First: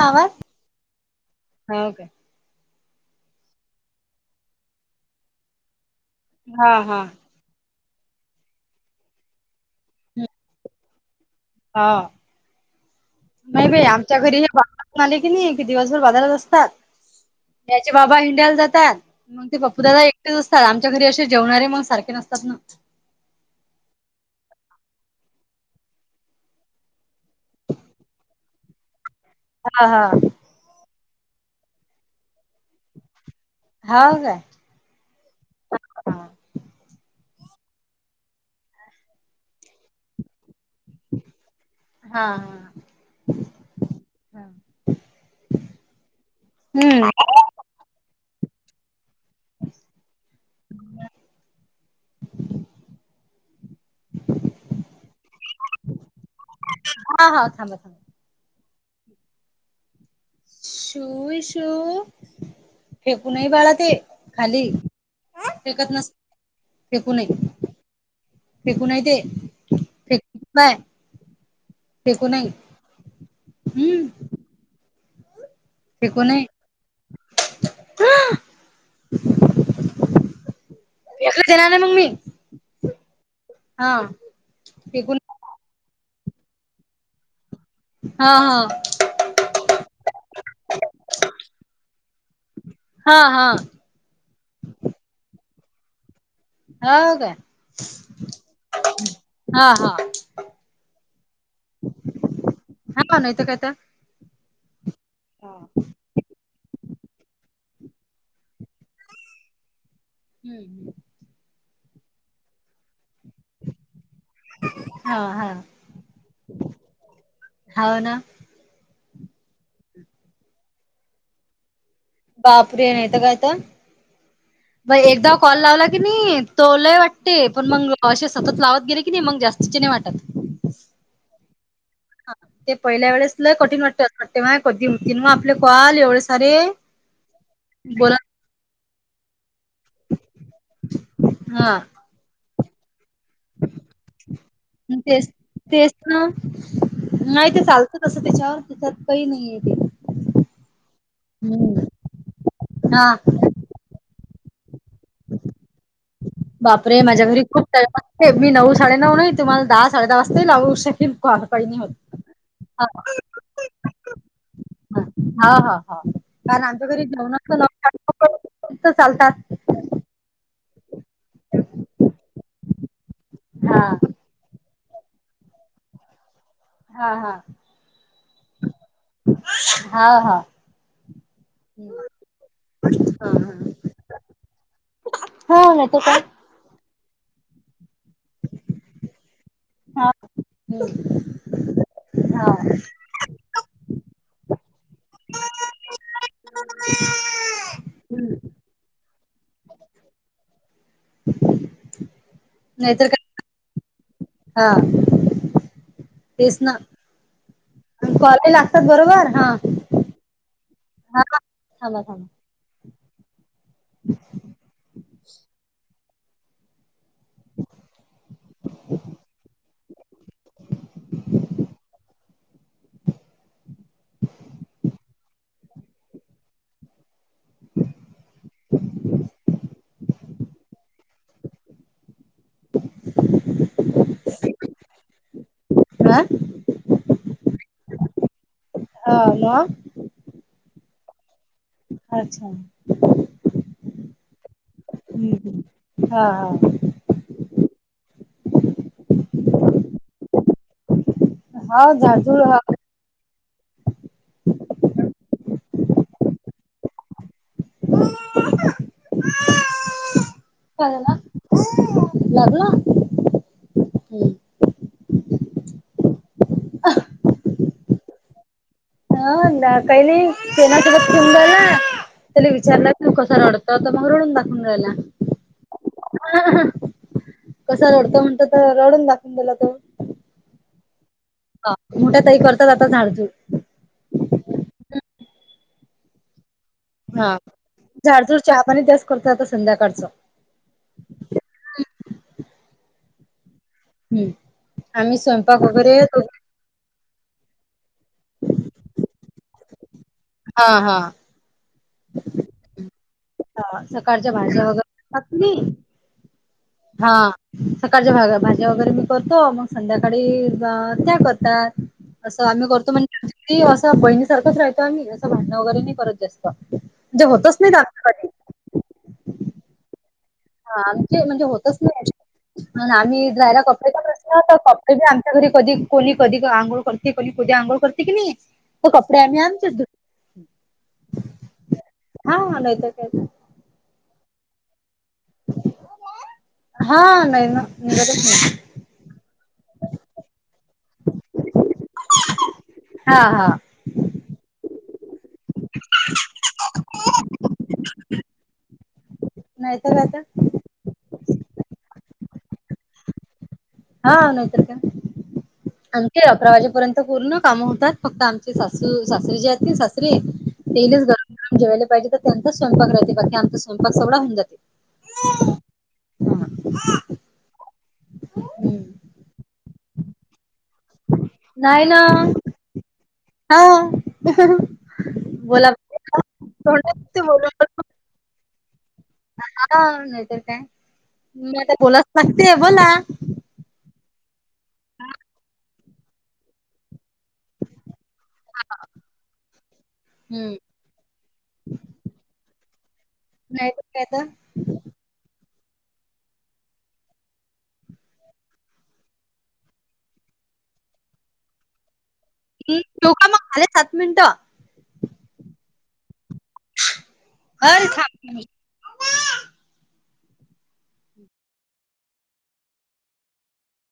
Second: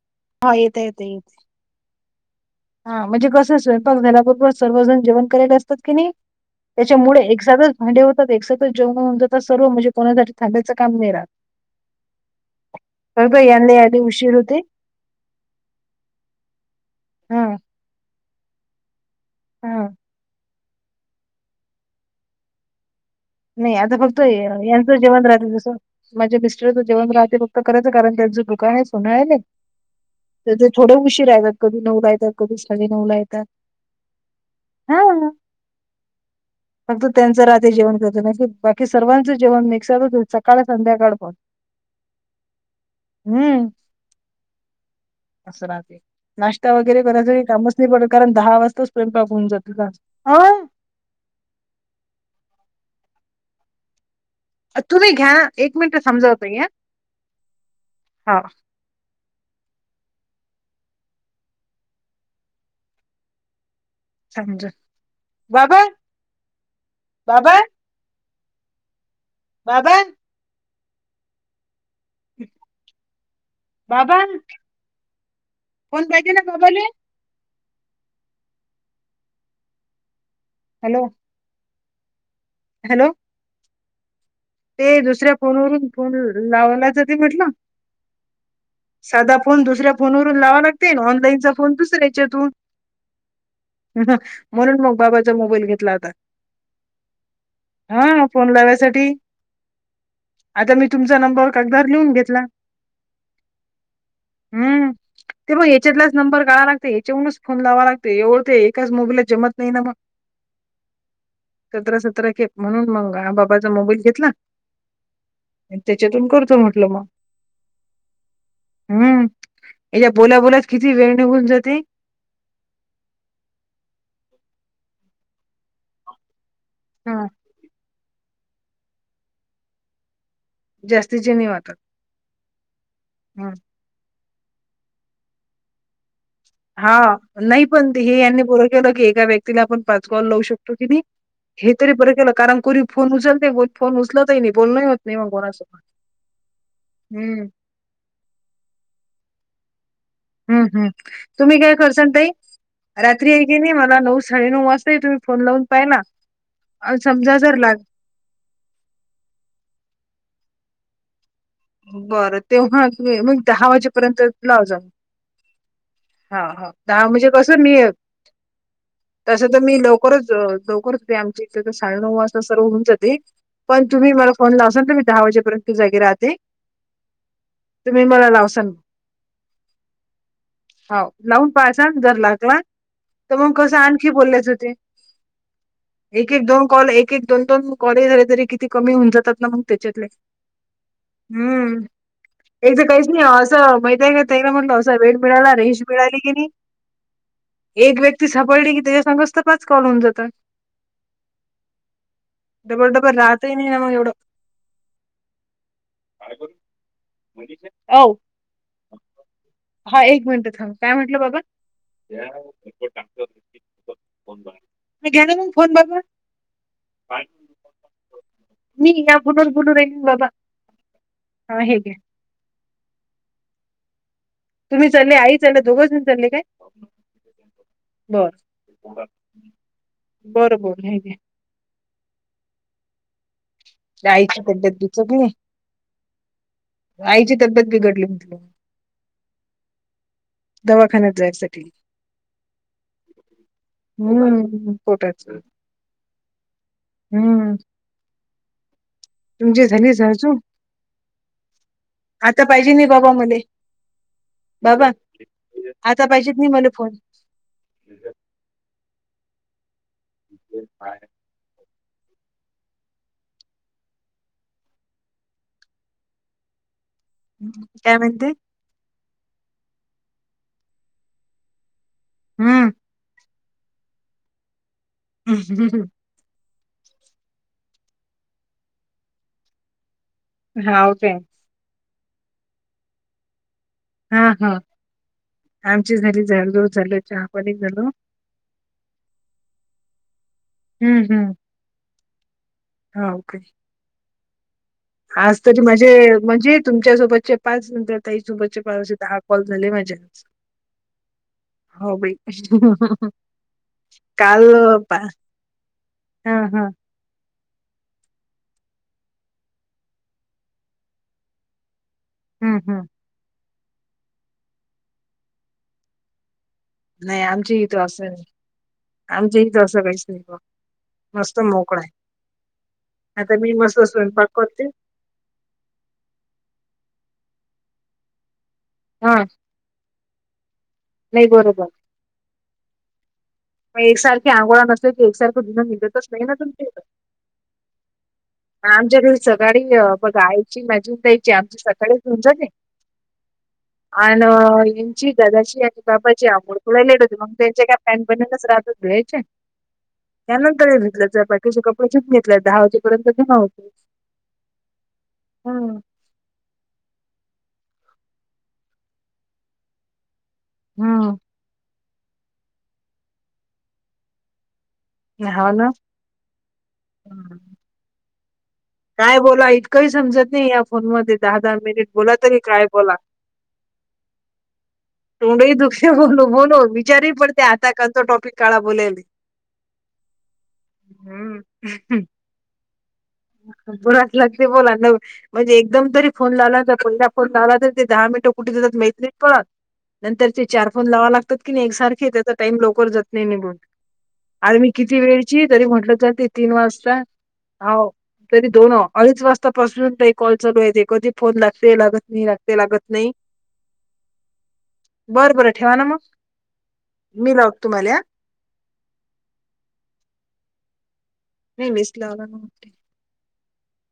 आवाज हा येतं येतं येत हो काय हा म्हणजे कसं स्वयंपाक झाल्याबरोबर सर्वजण जेवण करायचं असत्यात कणी हा हा त्याच्यामुळे एकदाचंच भांडे होतात एक साथ जेवण होऊन जात सर्व म्हणजे कोणासाठी थांबायचं काम नाही रात. हा ब का यांना याले उशीर होतय झालं कणी कि दिवसभर बाजारात असतात हा याचे बाबा हिंडायला जाता मग पप्पू हा दादा एकटेच असत. आमच्या घरी असे जेवणारे मग सारखे नसतात ना नाही आता फक्त यांचं जेवण राहत तसं माझ्या मिस्टरच जेवण राहते फक्त करायच कारण हेज दुष्काळ उन्हाळा ना हा हा तर ते थोडें उशीरा येतात कधी नऊ ला येतात कधी साडे नऊला येतात. हाव काय हा हा फक्त त्यांचं रात्री जेवण कर की बाकी सर्वांच जेवण मिक्सरवर होईल, सकाळ संध्याकाळ पण हा हम्म असं राहते, नाश्ता वगैरे हम्म करायचं कामच पण कारण दहा वाजता स्वयंपाक होऊन जात ना. [inaudible] तुम्ही घ्या एक मिनिटं समजावते ते हा हा थांबा थांबा ह शू -शू फेकू नही बाळा ते खाली समजा बाबा फेकत नस फेकू नाई. बाबा फेकू नाय ते बाबा [inaudible] नाही हम्म पण हे कोण आहे? हॅलो एकचं देणार मग मी हॅलो हा ते टिकून दुसऱ्या फोनवरून फोन लावण्यायचं ते म्हटलं हा हा साधा फोन दुसऱ्या फोनवरून लावा लागते ना ऑनलाईनचा फोन दुसऱ्याच्यातून. हा हा. म्हणून मग बाबाचा मोबाईल घेतला होता. हो का फोन लावायसाठी हा हा. आता मी तुमचा नंबर कागदार लिहून घेतला हा नाहीत काय तर हम्म. ते मग याच्यातलाच नंबर काढवा लागते याच्यावरूनच फोन लावा लागते एवढं ते एकाच मोबईलला जमत नाही ना मग. हम्म. सतरा सतरा खेप म्हणून मग ह बाबाचा मोबाईल घेतला हा हा त्याच्यातून करतो म्हटलं मग हाव ना हम्म याच्या बोलाबोलात किती वेळ निघून जाते. बापरे नाहीेतरं कायतरं म एकदा कॉल लावला किनाही तोलाय ह वाटते पण मग असे सतत लावत गेले की नाही मग जास्तीचे नाही वाटत. जास्तीचे नाही वाटतं. ह ते पहिल्या वेळेस लय कठीण वाटत, वाटतं माय कधी होईल एवढे कॉल. सारे हा नाही पण बोला हे यांनी पुरं केलं की एका व्यक्ती तिला आपण पाच कॉल लावू शकतो की नाही हे हा तरी बरं केलं कारण कोणी फोन उचल तेल फोन उचलतही नाही बोलण होत नाही तेच मग कोणाच सोबत तेच ना हम्म नाही ते चालतं तसं त्याच्यावर त्याच्यात काही नाहीय ते, हम हम् तुम्ही काय हम्म करसान ताई रात्री हा ये की नाही मला नऊ साडे नऊ वाजता तुम्ही फोन लावून पाय ना, समजा जर लाग हे मी नऊ साडेनऊ नाही तुम्हाला दहा साडे दहा वाजताही लावू शकेल. का पाड नाही. [unintelligible] बरं तेव्हा हां, हां. मग दहा वाजेपर्यंत. लाव जाऊ हां, हां, हां. हा हा म्हणजे कस मी. चालता चालता. तसं तर मी लवकरच लवकरच आमच्या इथ तर साडे नऊ वाजता सर्व होऊन जातो. पण हां. तुम्ही मला फोन लावशाल मी दहा वाजेपर्यंत जागे राहते. हा हा. तुम्ही मला लावसाल. हा हा. होव लावून पाहासाल जर लागला. हां, तर मग हां. कसं आणखी बोललेय जाते हो नाहीतर काय? एक एक दोन कॉल एक एक. दोन दोन कॉल झाले तरी किती कमी होऊन जातात ना मग त्याच्यातले हां. हं. हम्म हां. एकदा काही नाही असं माहीत आहे का तला म्हटलं असा वेळ मिळाला रेंज मिळाली की नाही. ह. [unintelligible] एक व्यक्ती सापडली की त्याच्या संगच तर पाच कॉल होन जातात. डबल नाहीतर काय डबल राहत नाही ना मग एवढं. हां. तेच ना औ कॉल लागतात बरोबर हा. हा एक मिनिट थांब काय म्हटलं बाबा. थांबा, हम. [unintelligible] घ्या ना मग फोन बगु मी या फोन वर बोलू राहिली ना बाबा. [inaudible] हा हे घ्या. कुठे चालली आई. दोघ दि झा काय [unintelligible] बर बरं बर हे. जायची पद्धत दुचकली. हां? आईची तब्येत बिघडली म्हणते बाबा हा म. दवाखान्यात जायसाठी अच्छा बरं म्हणे पोटायच हं. हां, हां. हम्म तुमचे झाली सहजू हा झाडझूड आता पाहिजे झालं नाही. बाबा मले, बाबा आता पाहिजेत ना मला फोन का ना लागलं. अ काय म्हणते? हं कांहीं नाहीं सेनासोबतं खेडूरांयला त्यांले हम्म विचारलं तुं कसां रडतो तरं आतां मंग रडूंन दाखूंन राहिलां हम्मं हम्मं हं कसां रडतो म्हणतं तरं रडून दाखवूंन राहिलां तो. हां कायं. हां मोठ्यां ताई करतांत आतां झाडं झूडं हां हं आमच्यां झालीं झाडंझूडं हां झाडंझूडं चहा पाणी त्यांस करतां आंता संध्याकाळचं. हम्मं हम्मं. हो कां हम्मं आज तुझं माझे म्हणजे तुमच्यां सोबतचे पांच नंतर ताईसोबतंचे पाचं असे दहा कॉल झाले माझे हां हां हो बाई ह सकाळच्यां काल भाज्यां अ, वगैरें पा करतांत तुम्हीं हां हां हां संकाळच्यां भा भाज्यां वगैरें मी करतों मंग संध्याकांळी त्यां करतांत असं हं, आम्हीं हं. करतों म्हण असं बहिणी सारखंच राहतो आम्हीं असं भांडणं वगैरें नाहीं करंत जास्तं तुम्हंजे होतंच नाहीं भांडणं कधी आमंच्या इथं असं काहींचं नाहीं बां आं हां आमचें म्हणजे होतंच नाहीं आम्हीं आता मी राहीलां मस्त कपडयांच्यां स्वयंपाक प्रश्न करते की आमच्यां घरी कधीं कोणी कधीं आंघोळी करतें कोणी कधी आंघोळ करते की नाहीं हो कपडे आम्हीं आमचें धूतो नाहीं बरोबर हां नईत कायं मंग एकसारखे आंघोळां नसले की एकसारखं धुनं निघतचं नाहीं नां तुमचं हा [unintelligible] आमच्यां घरी सकाळीं बघा आईची मांझी ताईंची आमंची सकाळीचं होऊंन जाते हां हां अ यांची दादाची आणि बाप्पाची आघोड थोडं लेट होते मंग त्यांच्या कायं पॅन बण्यांणचं रहाते धूवांयचे नाहीतर काय तर त्यांनंतर ही धूतल्यां जातांत त्यांचे कपडे शेवटून घेतल्यां जातांत दहा वाजेपर्यंत ते पांवो हां नाहीं तरं हम्म. कायं अकरां वाजेपर्यंत पूर्ण कामं होतातं फक्तं आमचे सासू सासरे जे आहेतं सासरे तेचं हम्म गरमं जेवायलां पाहिजे तरं त्यांच्या स्वयंपाक राहतें बाकी आमचां स्वयंपाक सगळां होऊनं जाते ये हां वंन हम्म [unintelligible] कायं बोलांवा इतकंही समजतं नाहीं फोन मंध्ये दहां दहां मिनिटं बोलां तरी कायं बोलां हां तोंड ही दुःखे बोल बोलून विचारंही तोंडात पडते आतां कांहीं तरी तो टॉपिक काढा बोलेलं हां नाहीं तरं कायं मी आतां हम्म बोलाचं लागतेय बोलां बोलाचं लागते बोलां नां म्हणजे एकदंम तरी फोन लावलां फोन लावलां तरी ते दहा मिनटं कुठे जातांत माहित नाहीं पडतं नंतर ते हम्म चार फोन लावां लागतांत की नाहीं एकसांरखे त्यांचा टाईम लवकरं जातं नाहीं निघूनं नाहीं तरं कायं तं आंण मी किती वेळची तरी म्हटलं तरं ते तीनं वाजतां होव तरी दोन अडीच वाजतापासुन ते कॉल चालु आहे ते कधी फोन लागते लागत नाही लागते. ते लागत नाही ठेवू का मग झाले सात मिनिटं बर बरं ठेवा ना मग मी लावतो तुम्हाले ह. नाही बेस लाला ना.